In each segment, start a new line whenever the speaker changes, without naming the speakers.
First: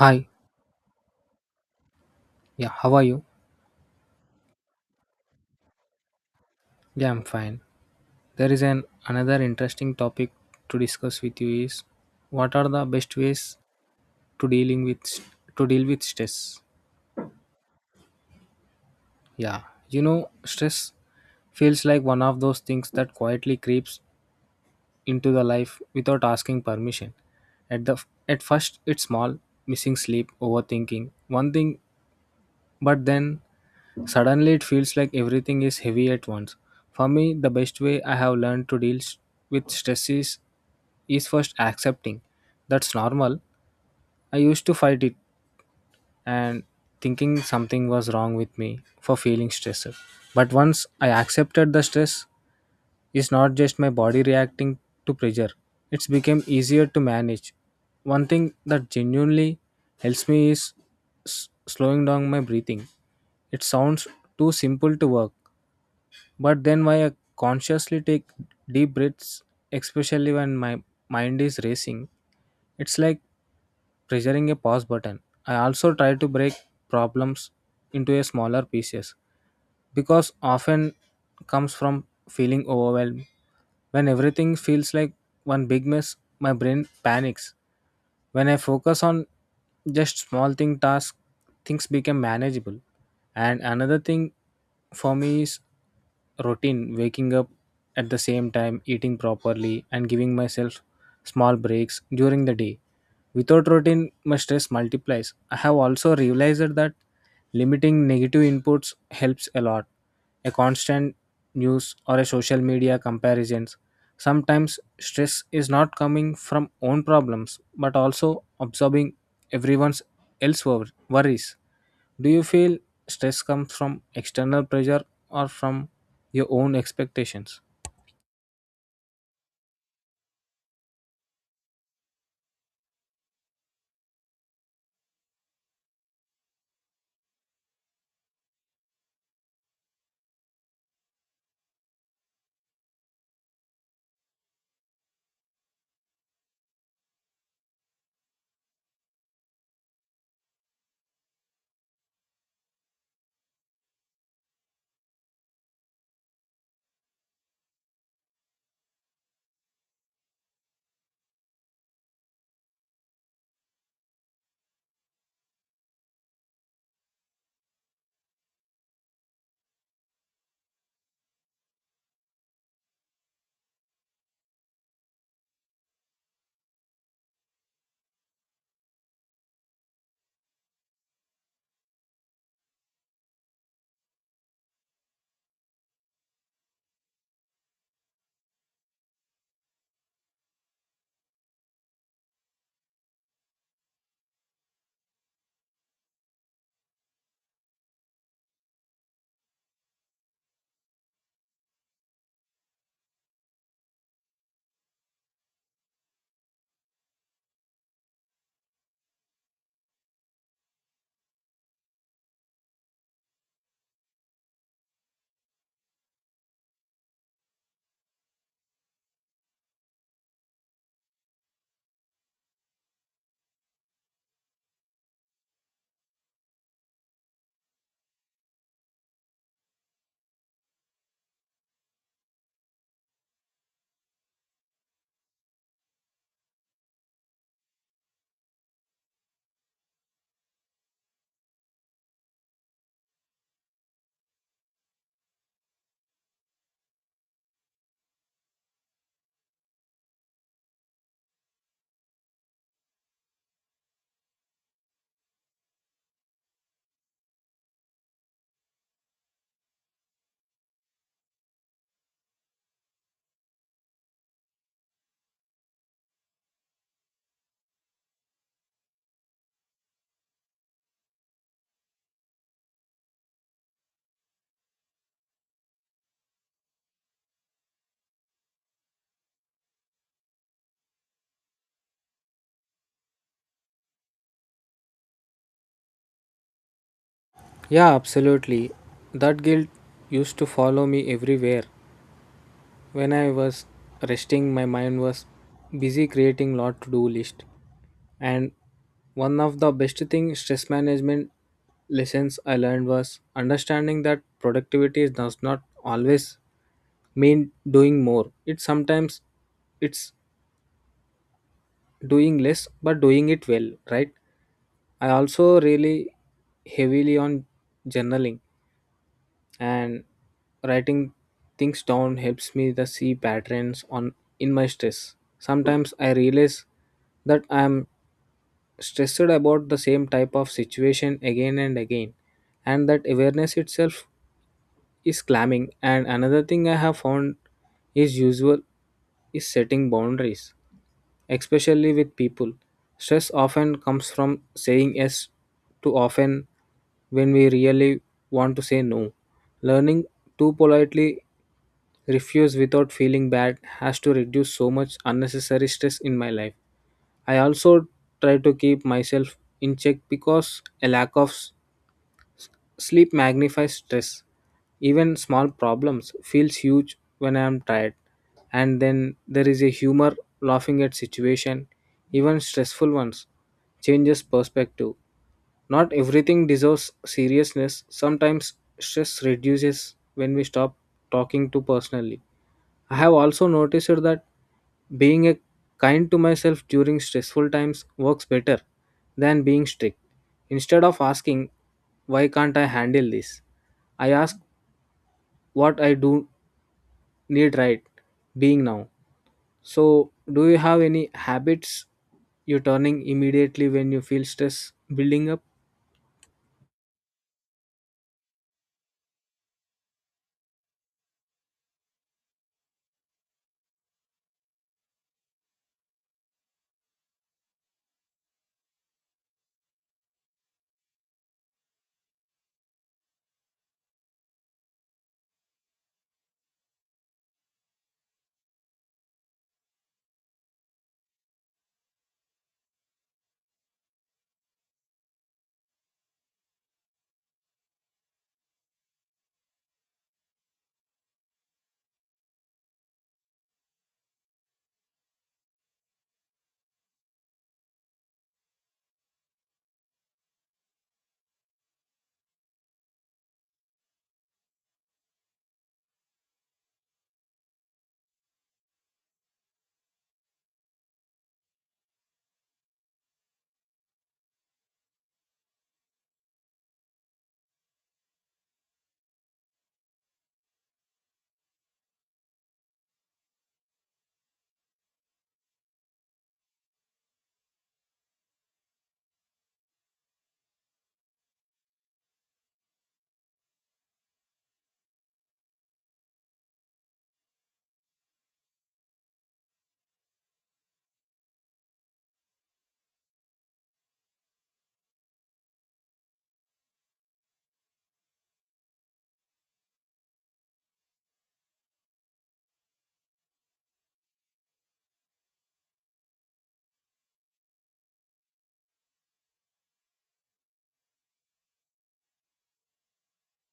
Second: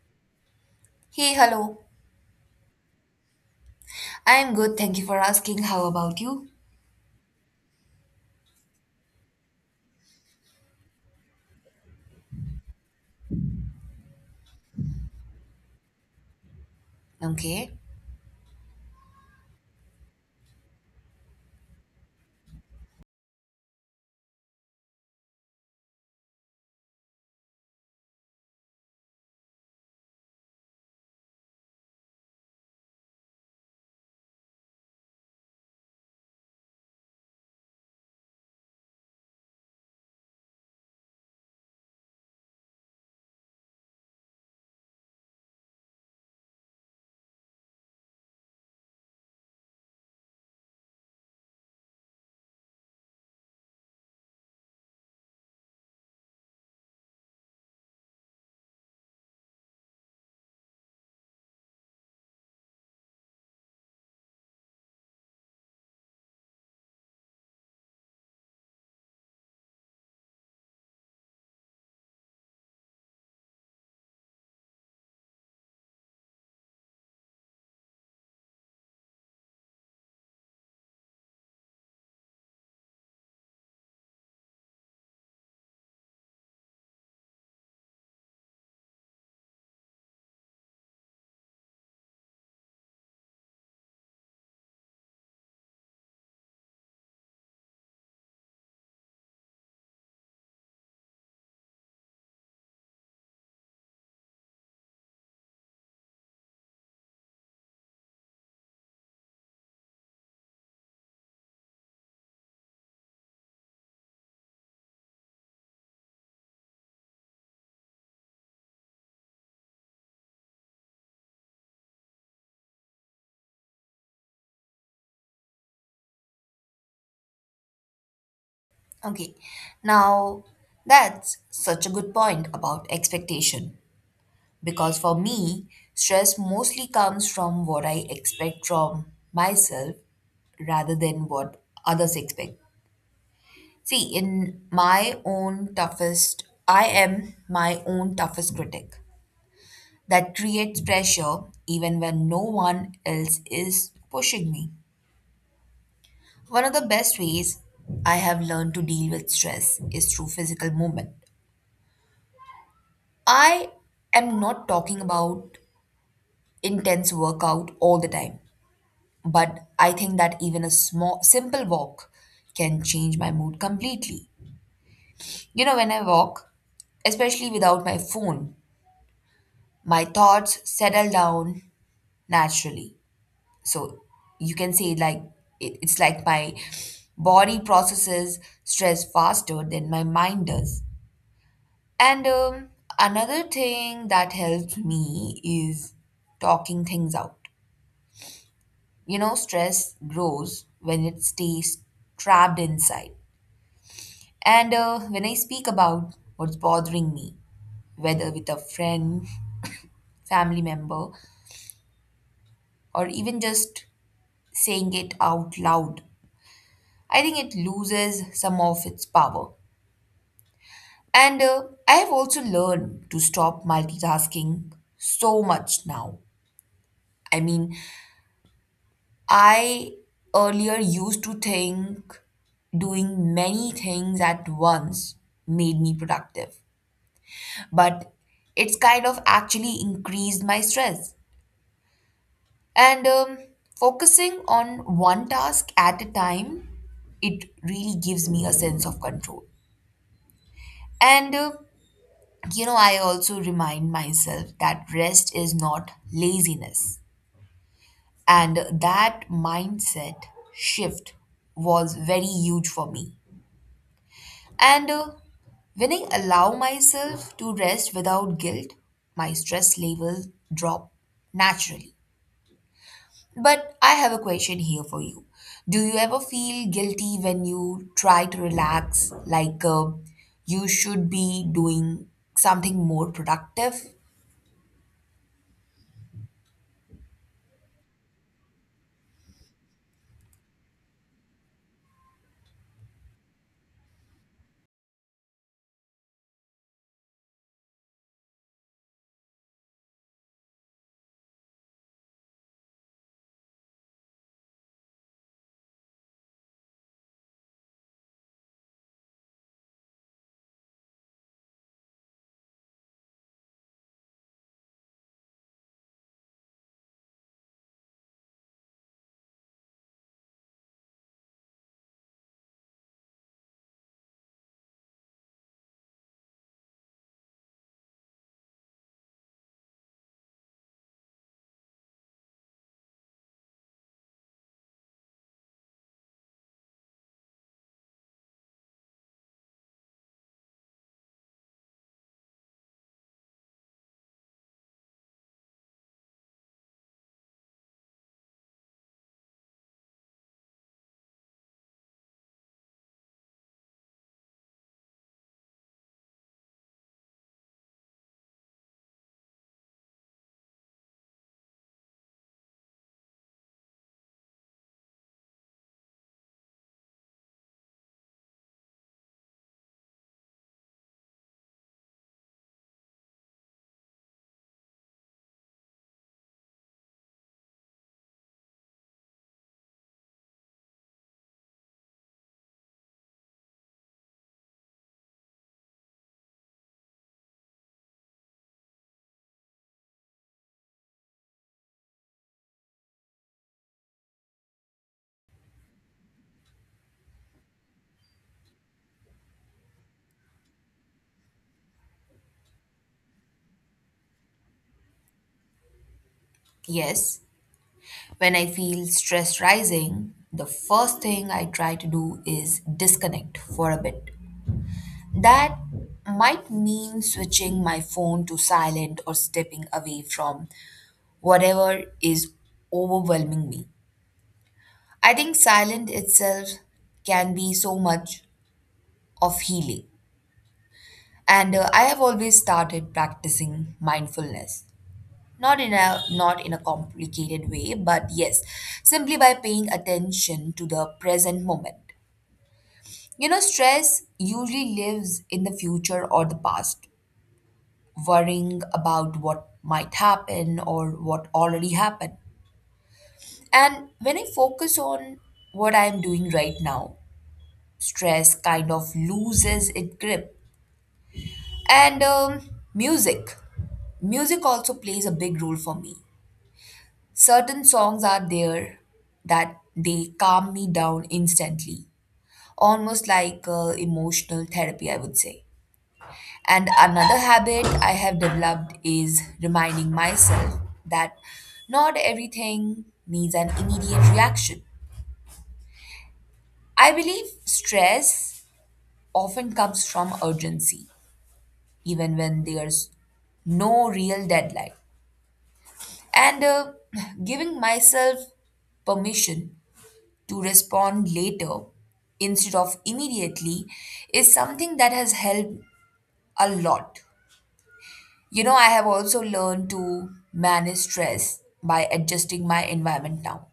Hi,
Hey, hello.
yeah, how are you?
I'm good. Thank you for asking. How about you?
Yeah, I'm fine. There is an another interesting topic to discuss with you is what are the best ways to dealing with to deal with stress?
Okay.
Yeah, you know, stress feels like one of those things that quietly creeps into the life without asking permission. At the at first, it's small, missing sleep, overthinking, one thing, but then suddenly, it feels like everything is heavy at once. For me, the best way I have learned with stress is first accepting that's normal. I used to fight it and thinking something was wrong with me for feeling stressed. But once I accepted the stress is not just my body reacting to pressure, it's became easier to manage. One thing that genuinely helps me is slowing down my breathing. It sounds too simple to work, but then why I consciously take deep breaths, especially when my mind is racing. It's like pressuring a pause button. I also try to break problems into a smaller pieces because often comes from feeling overwhelmed. When everything feels like one big mess, my brain panics when I focus on just small thing tasks, things become manageable. And another thing for me is routine, waking up at the same time, eating properly, and giving myself small breaks during the day. Without routine, my stress multiplies. I have also realized that limiting negative inputs helps a lot a constant news or a social media comparisons sometimes stress is not coming from own problems but also absorbing everyone's else worries. Do you feel stress comes from external pressure or from your own expectations?
Okay. Now, that's such a good point about expectation because for me, stress mostly comes from what I expect from myself rather than what others expect. See, in my own toughest, I am my own toughest critic. That creates pressure even when no one else is pushing me. One of the best ways I have learned to deal with stress is through physical movement. I am not talking about intense workout all the time, but I think that even a small simple walk can change my mood completely. You know, when I walk, especially without my phone, my thoughts settle down naturally. So you can say like it's like my body processes stress faster than my mind does. And another thing that helps me is talking things out. You know, stress grows when it stays trapped inside. And when I speak about what's bothering me, whether with a friend, family member, or even just saying it out loud, I think it loses some of its power. And I have also learned to stop multitasking so much now. I mean, I earlier used to think doing many things at once made me productive, but it's kind of actually increased my stress. And focusing on one task at a time, it really gives me a sense of control. And you know, I also remind myself that rest is not laziness. And that mindset shift was very huge for me. And when I allow myself to rest without guilt, my stress level drop naturally. But I have a question here for you. Do you ever feel guilty when you try to relax, like you should be doing something more productive?
Yeah, absolutely, that guilt used to follow me everywhere. When I was resting, my mind was busy creating lot to do list. And one of the best thing stress management lessons I learned was understanding that productivity does not always mean doing more. It sometimes it's doing less but doing it well, right? I also really heavily on journaling and writing things down helps me the see patterns on in my stress. Sometimes I realize that I am stressed about the same type of situation again and again, and that awareness itself is calming. And another thing I have found is usual is setting boundaries, especially with people. Stress often comes from saying yes too often when we really want to say no. Learning to politely refuse without feeling bad has to reduce so much unnecessary stress in my life. I also try to keep myself in check because a lack of sleep magnifies stress. Even small problems feels huge when I am tired. And then there is a humor, laughing at situation, even stressful ones, changes perspective. Not everything deserves seriousness. Sometimes stress reduces when we stop talking to personally. I have also noticed that being a kind to myself during stressful times works better than being strict. Instead of asking, why can't I handle this? I ask what I do need right being now. So, do you have any habits you're turning immediately when you feel stress building up?
Yes. When I feel stress rising, the first thing I try to do is disconnect for a bit. That might mean switching my phone to silent or stepping away from whatever is overwhelming me. I think silent itself can be so much of healing. And I have always started practicing mindfulness. Not in a complicated way, but yes, simply by paying attention to the present moment. You know, stress usually lives in the future or the past, worrying about what might happen or what already happened. And when I focus on what I'm doing right now, stress kind of loses its grip. And music. Music also plays a big role for me. Certain songs are there that they calm me down instantly, almost like emotional therapy, I would say. And another habit I have developed is reminding myself that not everything needs an immediate reaction. I believe stress often comes from urgency, even when there's no real deadline. And giving myself permission to respond later instead of immediately is something that has helped a lot. You know, I have also learned to manage stress by adjusting my environment now.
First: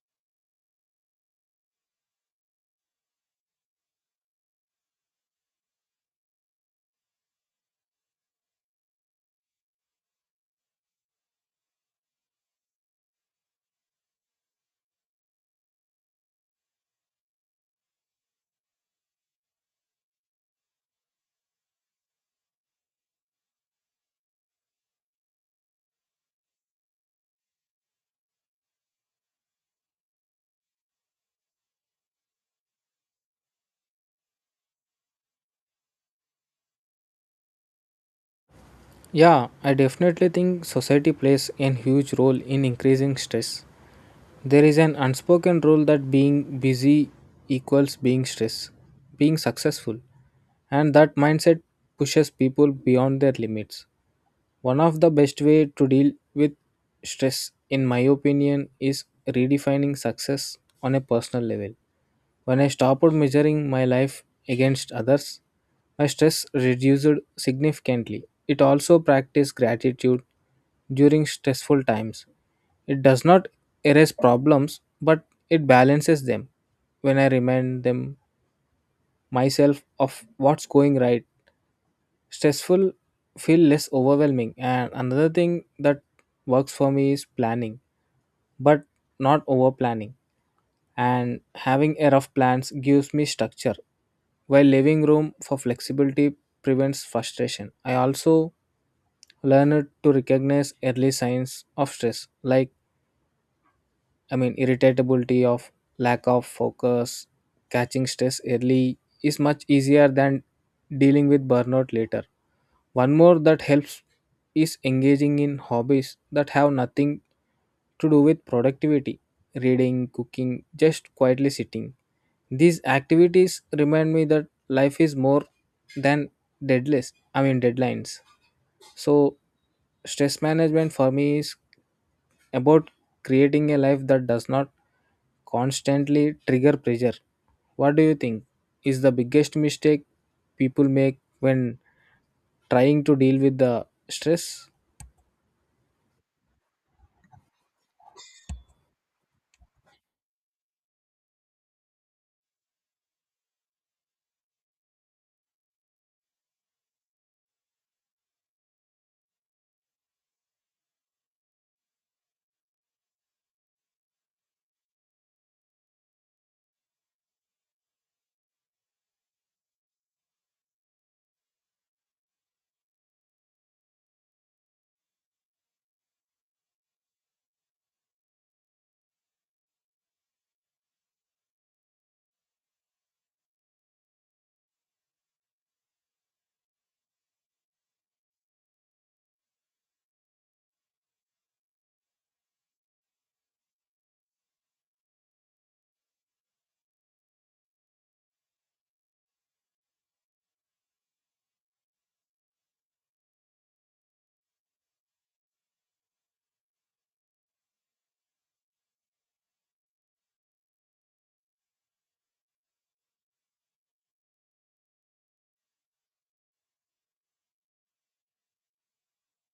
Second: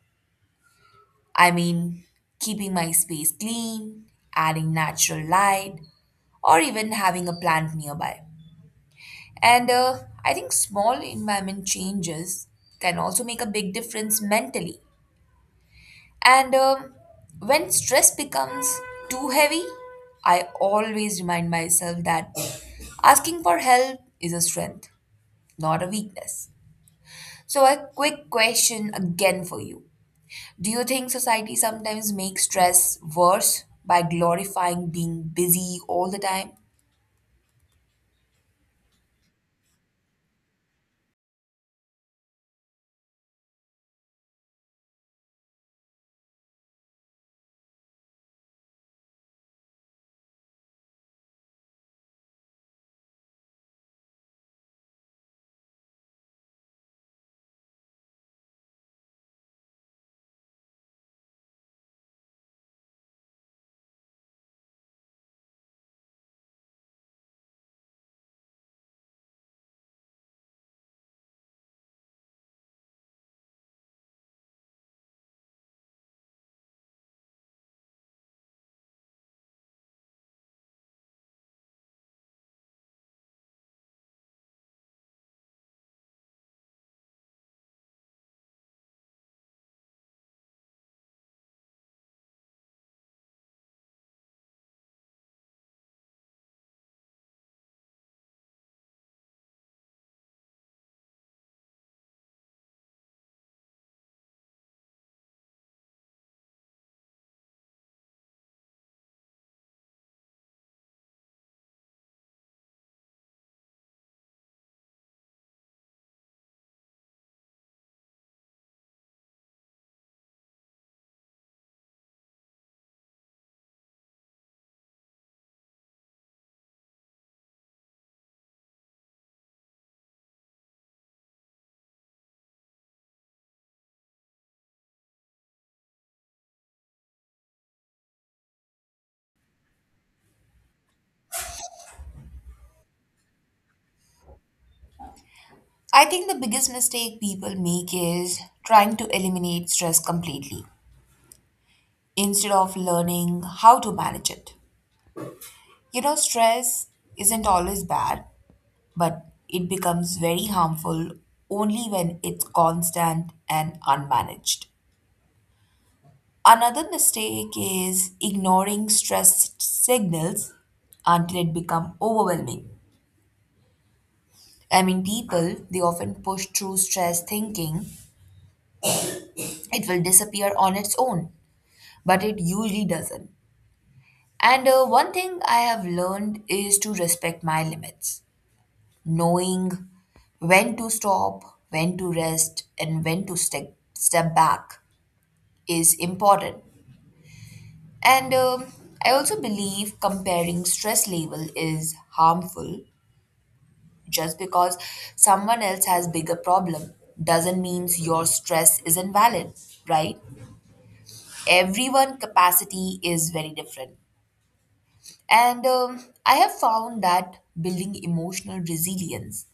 I mean, keeping my space clean, adding natural light, or even having a plant nearby. And I think small environment changes can also make a big difference mentally. And when stress becomes too heavy, I always remind myself that asking for help is a strength, not a weakness. So, a quick question again for you. Do you think society sometimes makes stress worse by glorifying being busy all the time?
Yeah, I definitely think society plays a huge role in increasing stress. There is an unspoken rule that being busy equals being stressed, being successful, and that mindset pushes people beyond their limits. One of the best way to deal with stress in my opinion is redefining success on a personal level. When I stopped measuring my life against others, my stress reduced significantly. It also practiced gratitude during stressful times. It does not erase problems, but it balances them. When I remind them myself of what's going right, stressful feel less overwhelming. And another thing that works for me is planning, but not over planning, and having a rough plans gives me structure while leaving room for flexibility prevents frustration. I also learned to recognize early signs of stress like, I mean, irritability of lack of focus. Catching stress early is much easier than dealing with burnout later. One more that helps is engaging in hobbies that have nothing to do with productivity, reading, cooking, just quietly sitting. These activities remind me that life is more than deadless, I mean deadlines. So, stress management for me is about creating a life that does not constantly trigger pressure. What do you think is the biggest mistake people make when trying to deal with the stress?
I think the biggest mistake people make is trying to eliminate stress completely instead of learning how to manage it. You know, stress isn't always bad, but it becomes very harmful only when it's constant and unmanaged. Another mistake is ignoring stress signals until it becomes overwhelming. I mean, people, they often push through stress thinking it will disappear on its own, but it usually doesn't. And one thing I have learned is to respect my limits, knowing when to stop, when to rest, and when to step back is important. And I also believe comparing stress level is harmful. Just because someone else has bigger problem doesn't means your stress is invalid, right? Everyone capacity is very different. And I have found that building emotional resilience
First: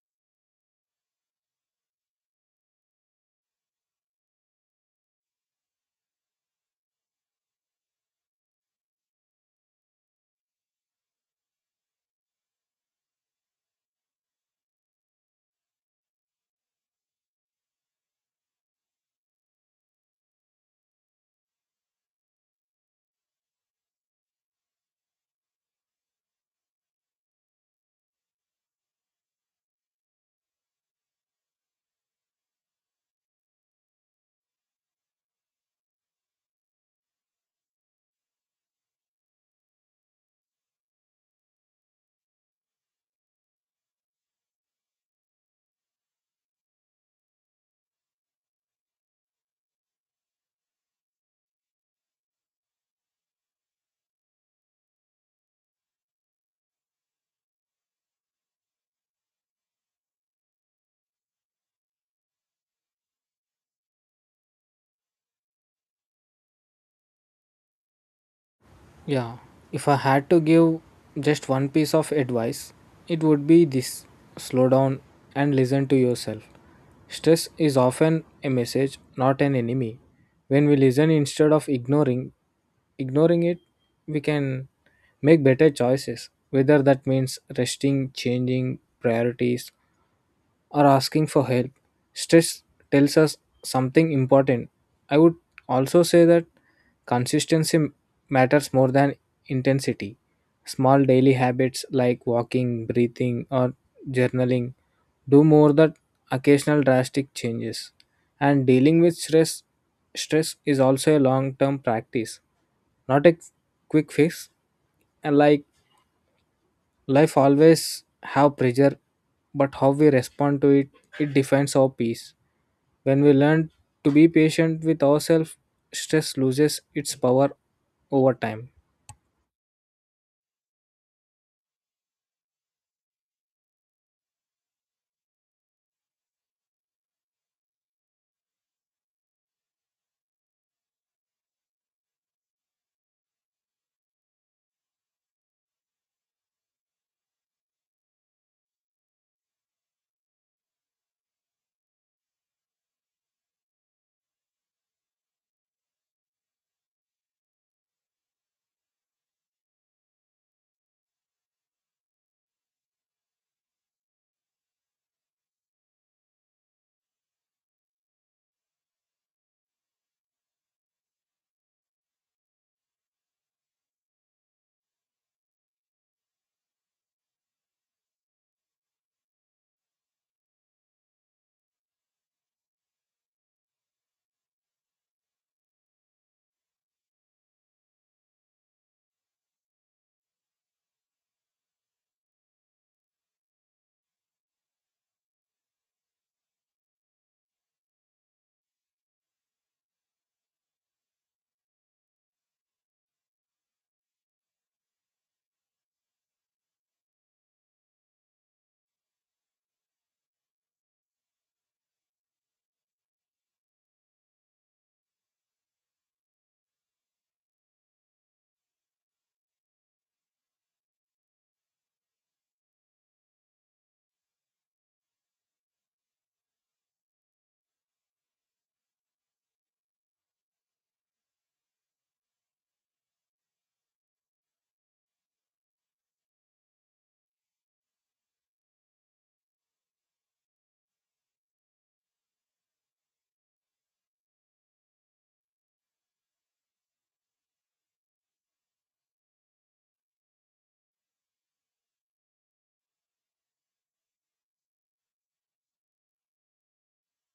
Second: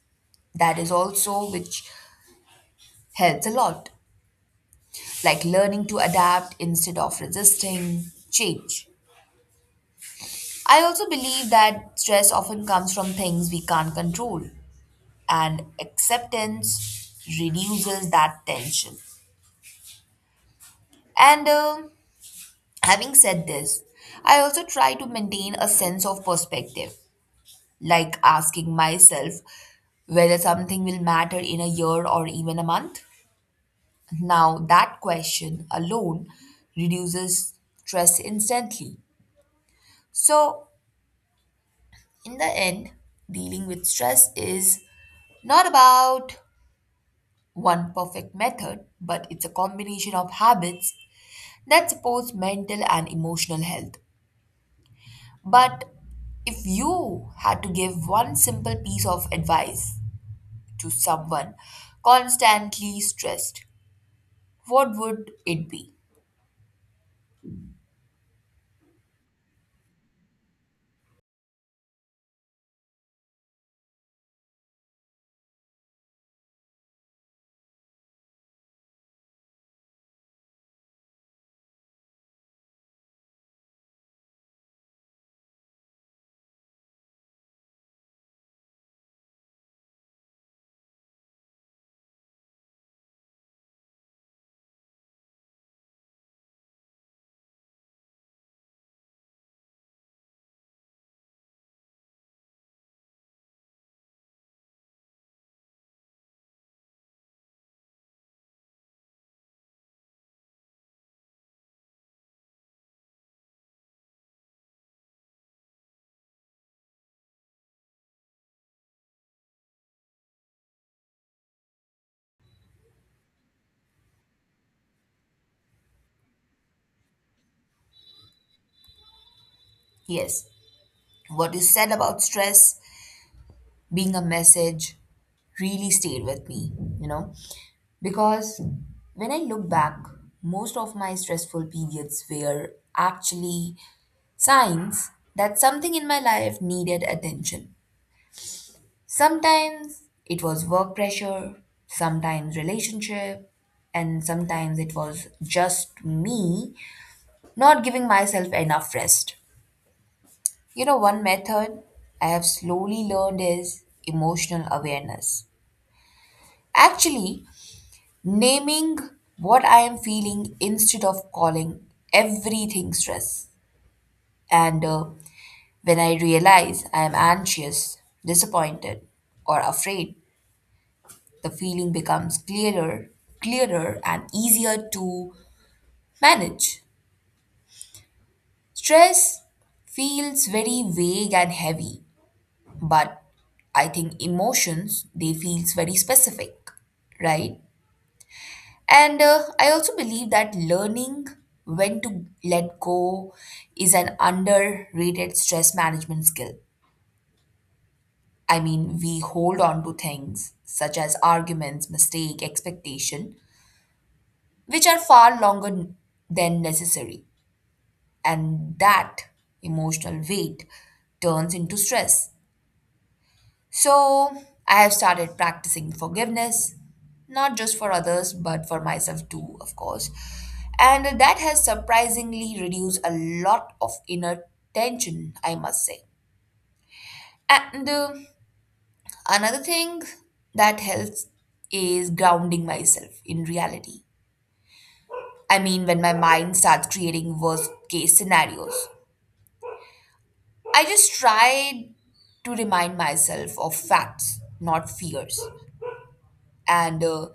that is also which helps a lot, like learning to adapt instead of resisting change. I also believe that stress often comes from things we can't control, and acceptance reduces that tension. And having said this, I also try to maintain a sense of perspective, like asking myself whether something will matter in a year or even a month. Now, that question alone reduces stress instantly. So, in the end, dealing with stress is not about one perfect method, but it's a combination of habits that supports mental and emotional health. But if you had to give one simple piece of advice to someone constantly stressed, what would it be?
Yeah, if I had to give just one piece of advice, it would be this: slow down and listen to yourself. Stress is often a message, not an enemy. When we listen instead of ignoring it, we can make better choices, whether that means resting, changing priorities, or asking for help, stress tells us something important. I would also say that consistency matters more than intensity. Small daily habits like walking, breathing, or journaling do more than occasional drastic changes. And dealing with stress, is also a long term practice, not a quick fix. And like life always have pressure, but how we respond to it, it defines our peace. When we learn to be patient with ourselves, stress loses its power over time.
Yes, what you said about stress being a message really stayed with me, you know, because when I look back, most of my stressful periods were actually signs that something in my life needed attention. Sometimes it was work pressure, sometimes relationship, and sometimes it was just me not giving myself enough rest. You know, one method I have slowly learned is emotional awareness. Actually, naming what I am feeling instead of calling everything stress. And when I realize I am anxious, disappointed, or afraid, the feeling becomes clearer, and easier to manage. Stress feels very vague and heavy, but I think emotions they feels very specific, right? And I also believe that learning when to let go is an underrated stress management skill. I mean, we hold on to things such as arguments, mistake, expectation, which are far longer than necessary. And that emotional weight turns into stress. So, I have started practicing forgiveness, not just for others, but for myself too, of course. And that has surprisingly reduced a lot of inner tension, I must say. And another thing that helps is grounding myself in reality. I mean, when my mind starts creating worst case scenarios, I just try to remind myself of facts, not fears. And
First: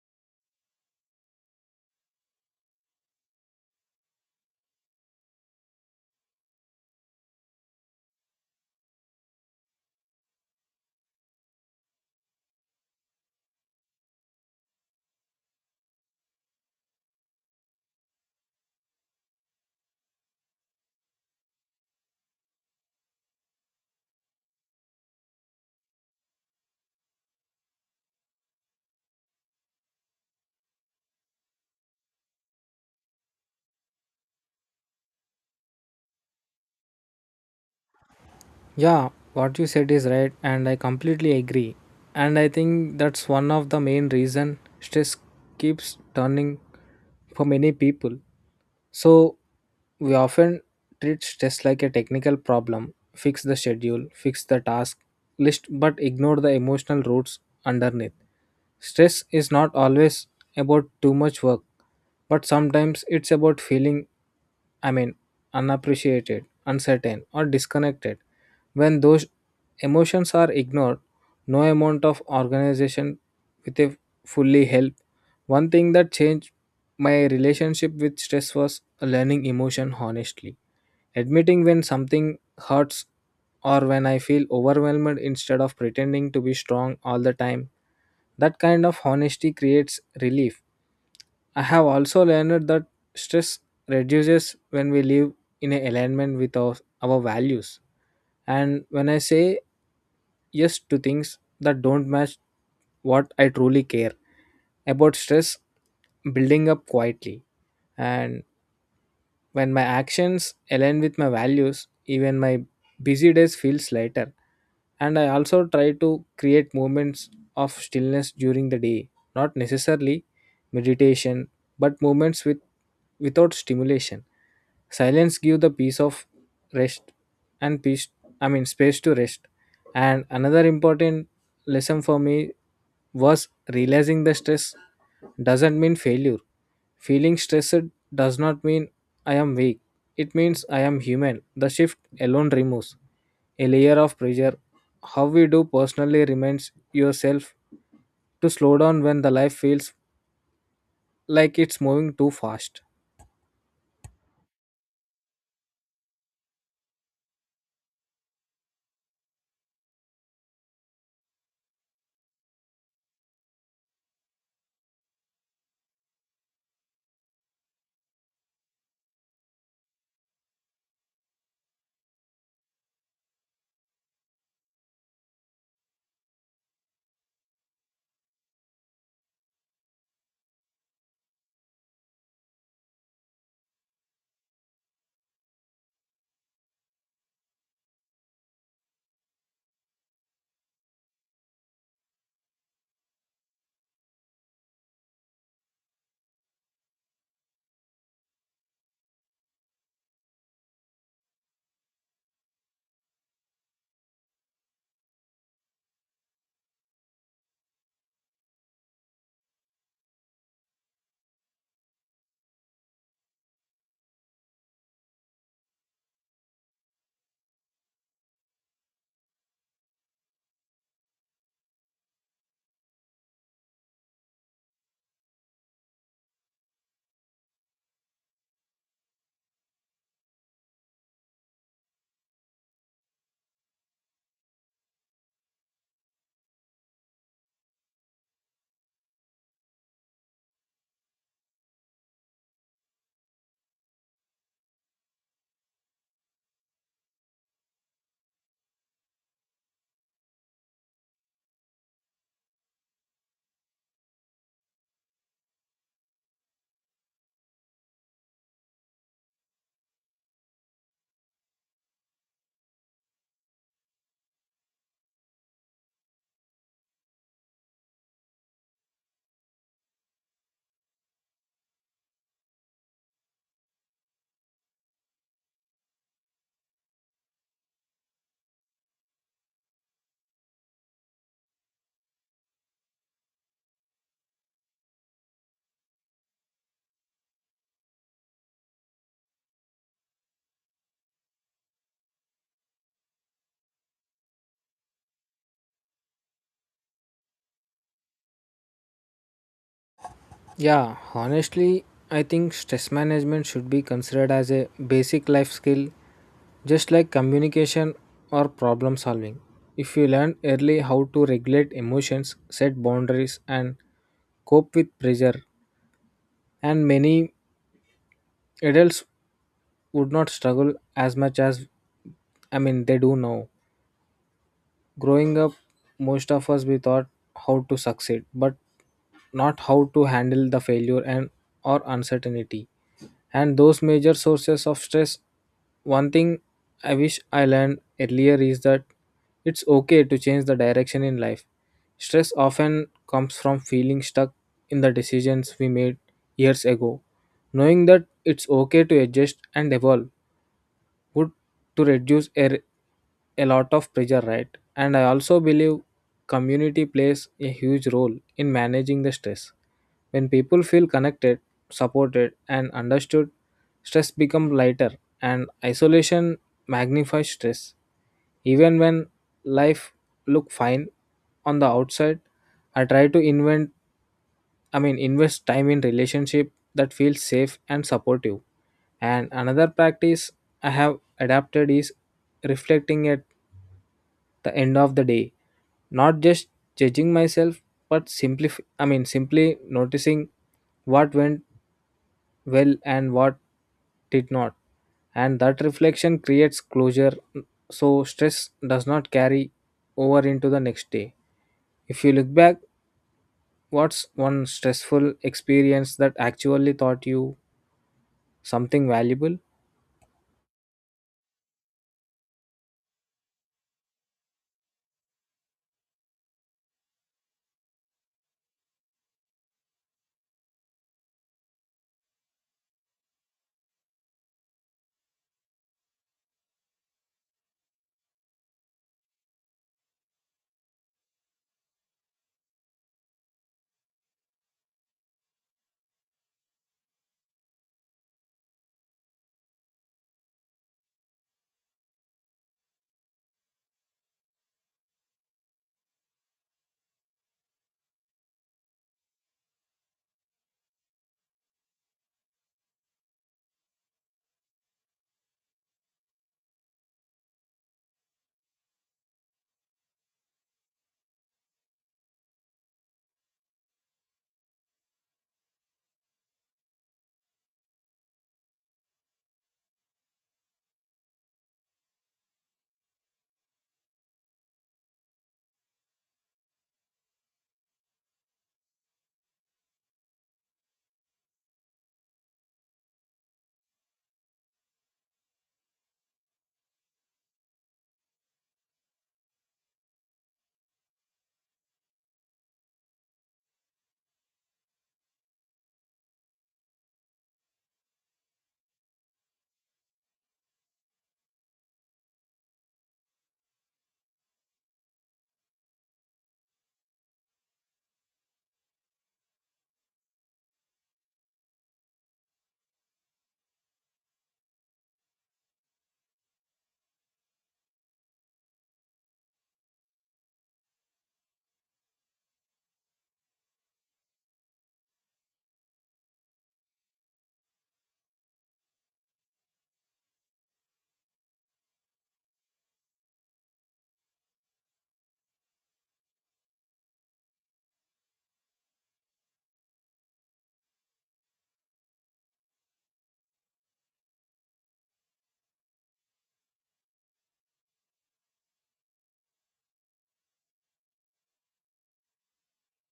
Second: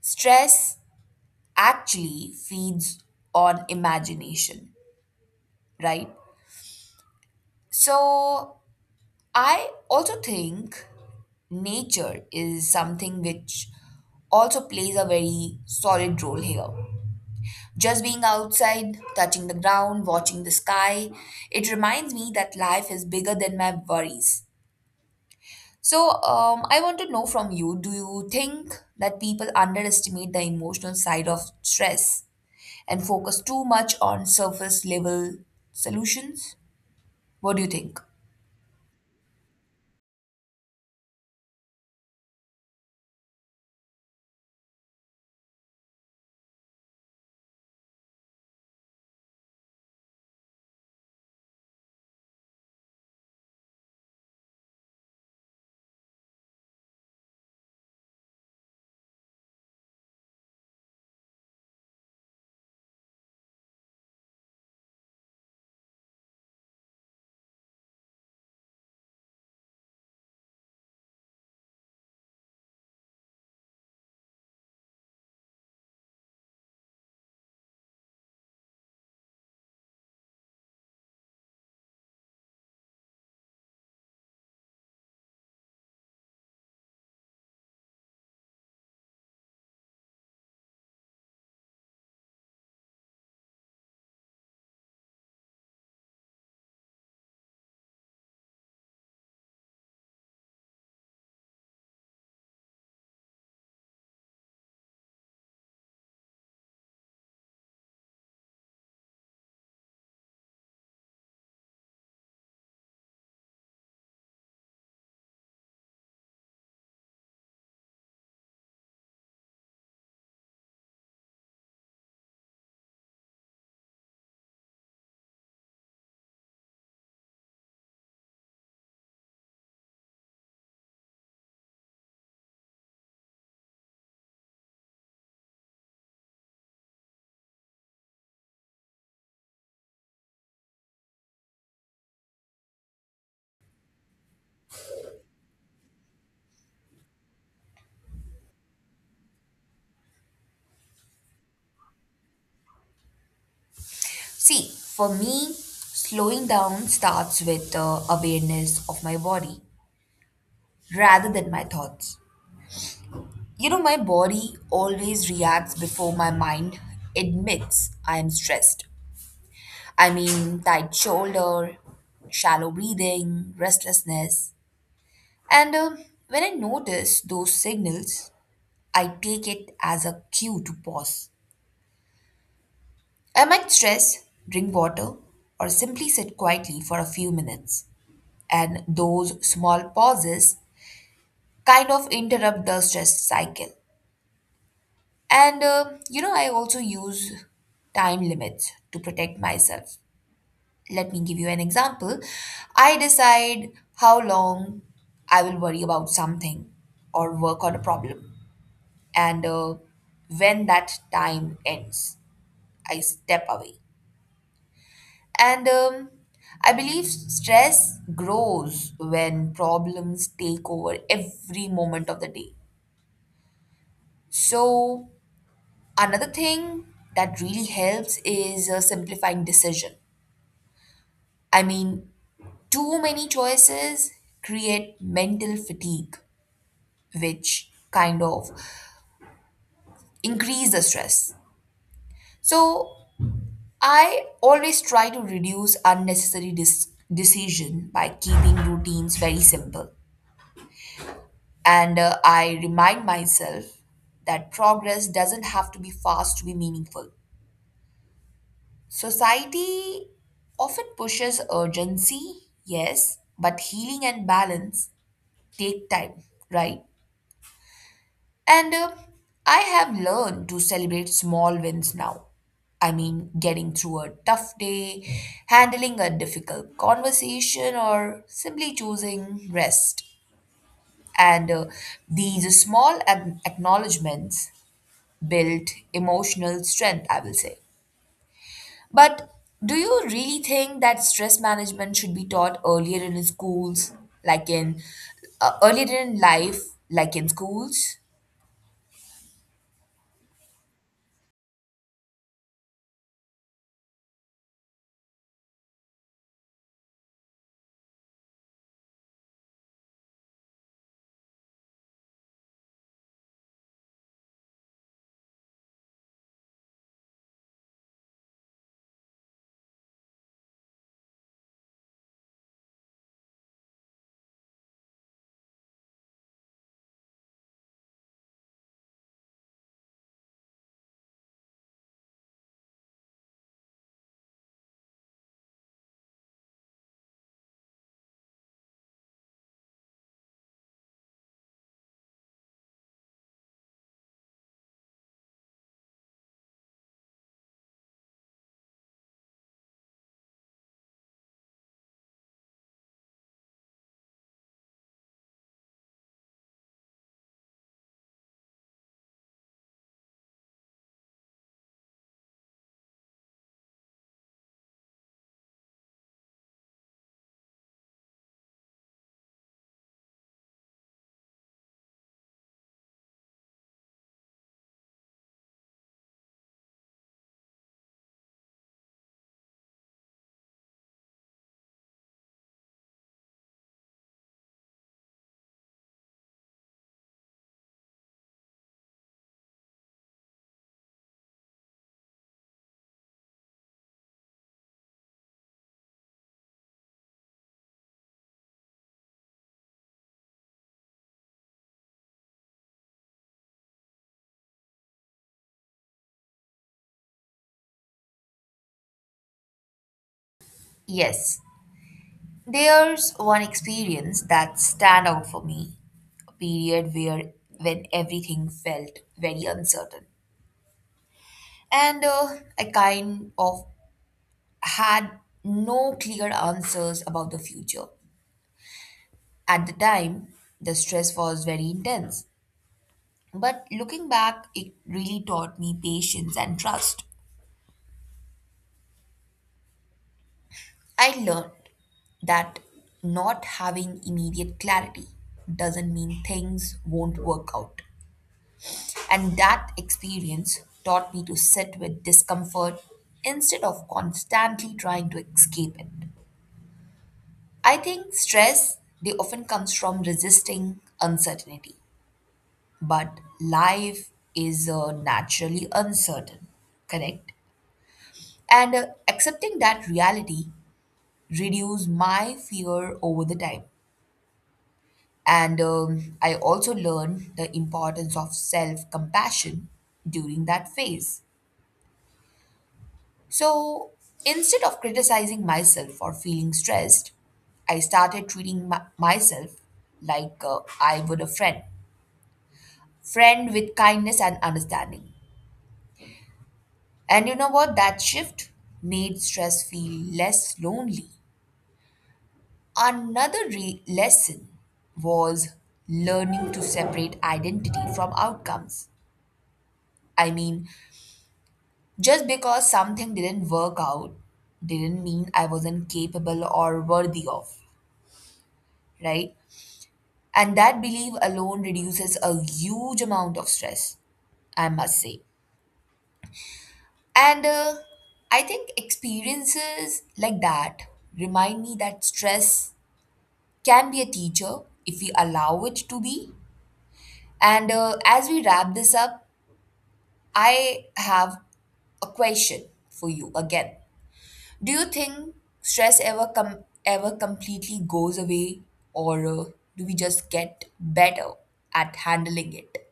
stress actually feeds on imagination, right? So I also think nature is something which also plays a very solid role here. Just being outside, touching the ground, watching the sky, it reminds me that life is bigger than my worries. So, I want to know from you, do you think that people underestimate the emotional side of stress and focus too much on surface level solutions? What do you think?
Yeah, what you said is right and I completely agree. And I think that's one of the main reason stress keeps turning for many people. So we often treat stress like a technical problem, fix the schedule, fix the task list, but ignore the emotional roots underneath. Stress is not always about too much work, but sometimes it's about feeling, I mean, unappreciated, uncertain, or disconnected. When those emotions are ignored, no amount of organization with a fully help. One thing that changed my relationship with stress was learning emotion honestly. Admitting when something hurts or when I feel overwhelmed instead of pretending to be strong all the time. That kind of honesty creates relief. I have also learned that stress reduces when we live in alignment with our values. And when I say yes to things that don't match what I truly care about, stress building up quietly. And when my actions align with my values, even my busy days feels lighter. And I also try to create moments of stillness during the day, not necessarily meditation, but moments with without stimulation. Silence give the peace of rest and peace, I mean space to rest. And another important lesson for me was realizing the stress doesn't mean failure. Feeling stressed does not mean I am weak. It means I am human. The shift alone removes a layer of pressure. How we do personally reminds yourself to slow down when the life feels like it's moving too fast.
See, for me, slowing down starts with awareness of my body rather than my thoughts. You know, my body always reacts before my mind admits I am stressed. I mean, tight shoulder, shallow breathing, restlessness. And when I notice those signals, I take it as a cue to pause. I might stress, drink water, or simply sit quietly for a few minutes. And those small pauses kind of interrupt the stress cycle. And you know, I also use time limits to protect myself. Let me give you an example. I decide how long I will worry about something or work on a problem, and when that time ends, I step away. And I believe stress grows when problems take over every moment of the day. So, another thing that really helps is simplifying decision. I mean, too many choices create mental fatigue, which kind of increase the stress. So, I always try to reduce unnecessary decision by keeping routines very simple. And I remind myself that progress doesn't have to be fast to be meaningful. Society often pushes urgency, yes, but healing and balance take time, right? And I have learned to celebrate small wins now. I mean, getting through a tough day, handling a difficult conversation, or simply choosing rest. And these small acknowledgements build emotional strength, I will say. But do you really think that stress management should be taught earlier in schools, like in earlier in life, like in schools?
Yeah, honestly, I think stress management should be considered as a basic life skill, just like communication or problem solving. If you learn early how to regulate emotions, set boundaries, and cope with pressure, and many adults would not struggle as much as, I mean, they do now. Growing up, most of us we thought how to succeed, but not how to handle the failure and or uncertainty. And those major sources of stress. One thing I wish I learned earlier is that it's okay to change the direction in life. Stress often comes from feeling stuck in the decisions we made years ago. Knowing that it's okay to adjust and evolve good to reduce a lot of pressure, right? And I also believe community plays a huge role in managing the stress. When people feel connected, supported and understood, stress becomes lighter, and isolation magnifies stress even when life look fine on the outside. I try to invent, I mean, invest time in relationship that feels safe and supportive. And another practice I have adapted is reflecting at the end of the day, not just judging myself, but simply, I mean, simply noticing what went well and what did not. And that reflection creates closure so stress does not carry over into the next day. If you look back, what's one stressful experience that actually taught you something valuable?
Yes, there's one experience that stand out for me, a period where when everything felt very uncertain. And I kind of had no clear answers about the future. At the time, the stress was very intense. But looking back, it really taught me patience and trust. I learned that not having immediate clarity doesn't mean things won't work out. And that experience taught me to sit with discomfort instead of constantly trying to escape it. I think stress, they often comes from resisting uncertainty, but life is naturally uncertain, correct? And accepting that reality reduced my fear over the time. And I also learned the importance of self compassion during that phase. So instead of criticizing myself for feeling stressed, I started treating myself like I would a friend, with kindness and understanding. And you know what? That shift made stress feel less lonely. Another lesson was learning to separate identity from outcomes. I mean, just because something didn't work out didn't mean I wasn't capable or worthy of, right? And that belief alone reduces a huge amount of stress, I must say. And I think experiences like that remind me that stress can be a teacher if we allow it to be. And as we wrap this up, I have a question for you again. Do you think stress ever ever completely goes away, or do we just get better at handling it?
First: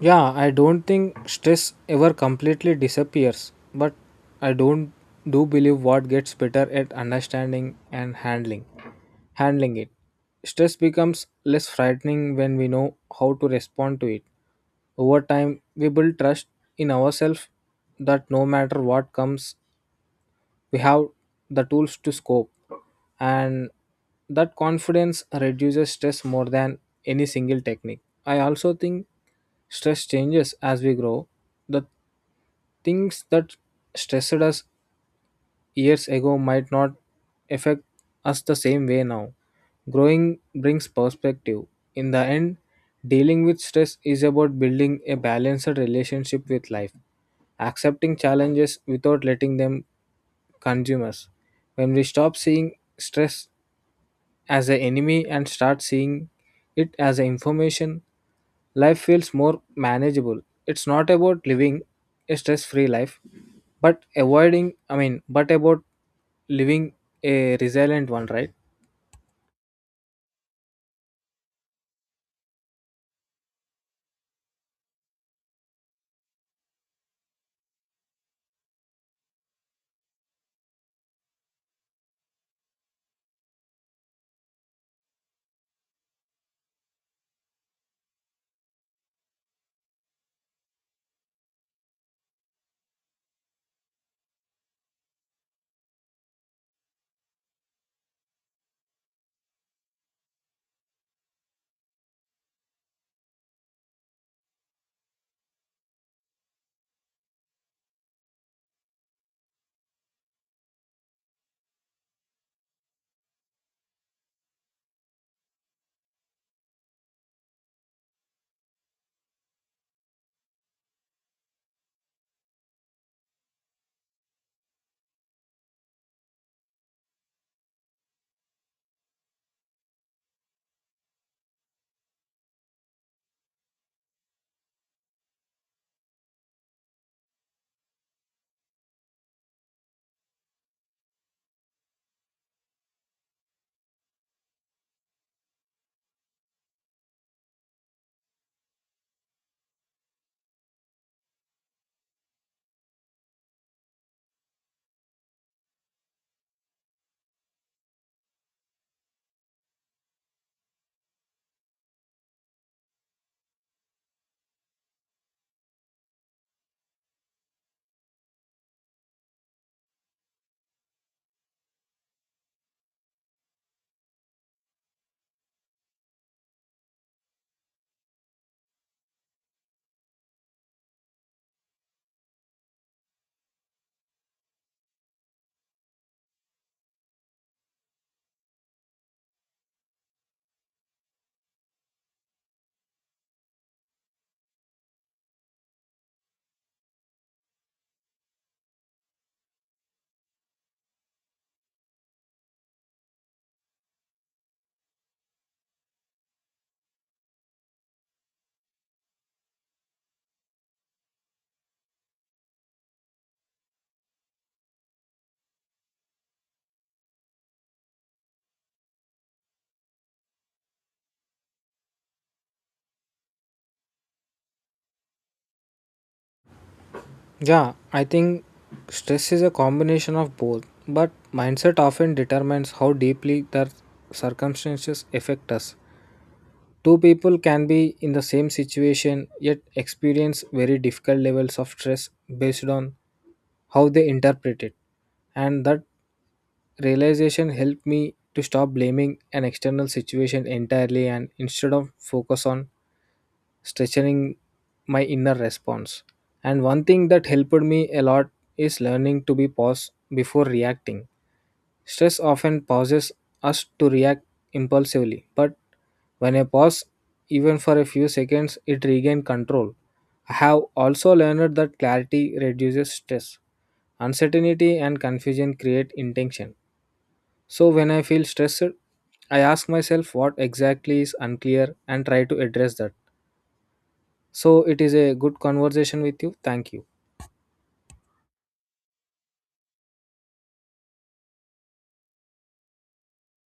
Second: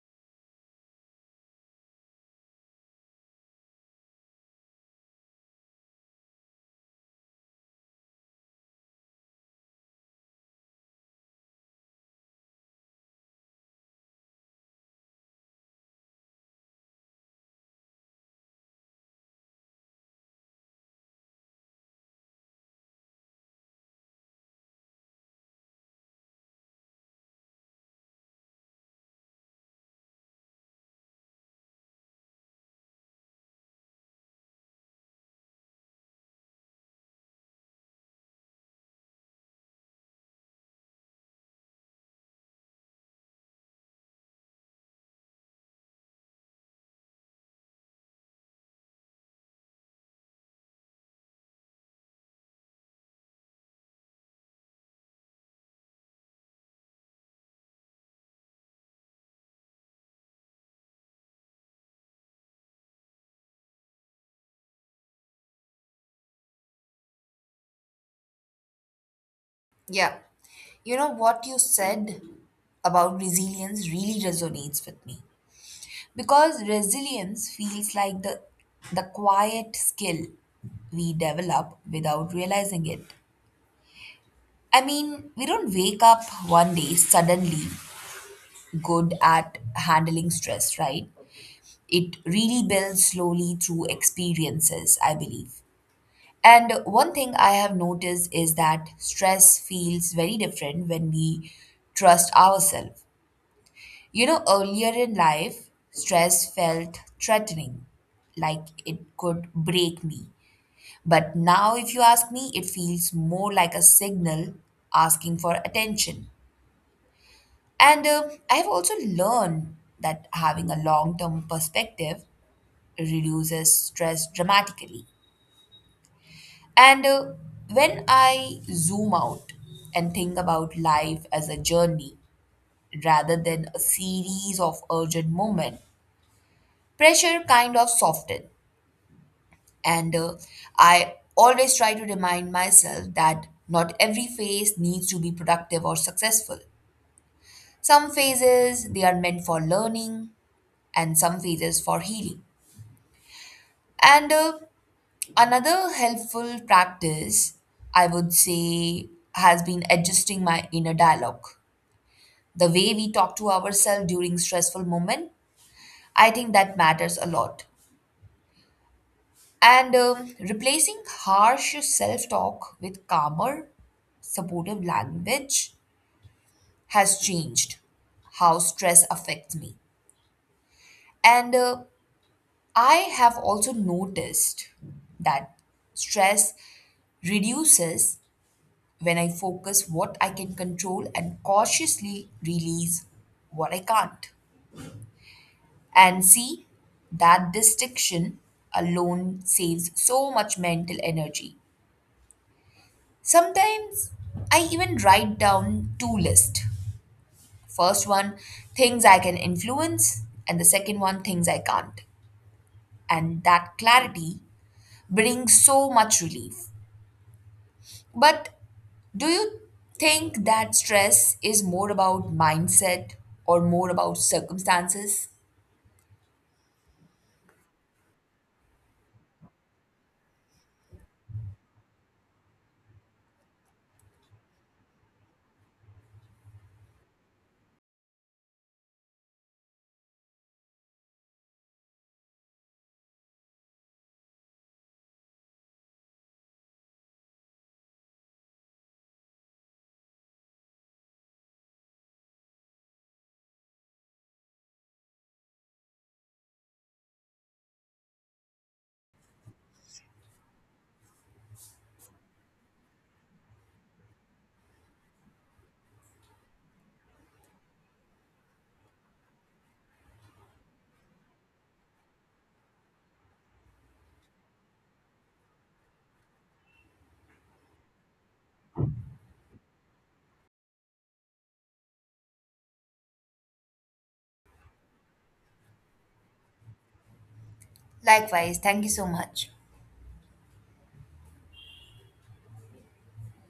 Yeah, I don't think stress ever completely disappears, but I don't do believe what gets better at understanding and handling it. Stress becomes less frightening when we know how to respond to it. Over time, we build trust in ourselves that no matter what comes, we have the tools to scope, and that confidence reduces stress more than any single technique. I also think stress changes as we grow. The things that stressed us years ago might not affect us the same way now. Growing brings perspective. In the end, dealing with stress is about building a balanced relationship with life, accepting challenges without letting them consume us. When we stop seeing stress as an enemy and start seeing it as an information, life feels more manageable. It's not about living a stress free life, but avoiding, I mean, but about living a resilient one, right?
Yeah. You know what you said about resilience really resonates with me because resilience feels like the quiet skill we develop without realizing it. I mean, we don't wake up one day suddenly good at handling stress, right? It really builds slowly through experiences, I believe. And one thing I have noticed is that stress feels very different when we trust ourselves. You know, earlier in life, stress felt threatening, like it could break me. But now, if you ask me, it feels more like a signal asking for attention. And I have also learned that having a long term perspective reduces stress dramatically. And when I zoom out and think about life as a journey rather than a series of urgent moments, pressure kind of softens. And I always try to remind myself that not every phase needs to be productive or successful. Some phases, they are meant for learning, and some phases for healing. And another helpful practice, I would say, has been adjusting my inner dialogue. The way we talk to ourselves during stressful moment, I think that matters a lot. And replacing harsh self talk with calmer, supportive language has changed how stress affects me. And I have also noticed that stress reduces when I focus what I can control and cautiously release what I can't. And see, that distinction alone saves so much mental energy. Sometimes I even write down two lists. First one, things I can influence, and the second one, things I can't. And that clarity brings so much relief. But do you think that stress is more about mindset or more about circumstances?
Yeah, I think stress is a combination of both, but mindset often determines how deeply their circumstances affect us. Two people can be in the same situation yet experience very difficult levels of stress based on how they interpret it. And that realization helped me to stop blaming an external situation entirely and instead of focus on strengthening my inner response. And one thing that helped me a lot is learning to be pause before reacting. Stress often pauses us to react impulsively, but when I pause even for a few seconds, it regains control. I have also learned that clarity reduces stress. Uncertainty and confusion create intention. So when I feel stressed, I ask myself what exactly is unclear and try to address that. So it is a good conversation with you. Thank you.
Likewise, thank you so much.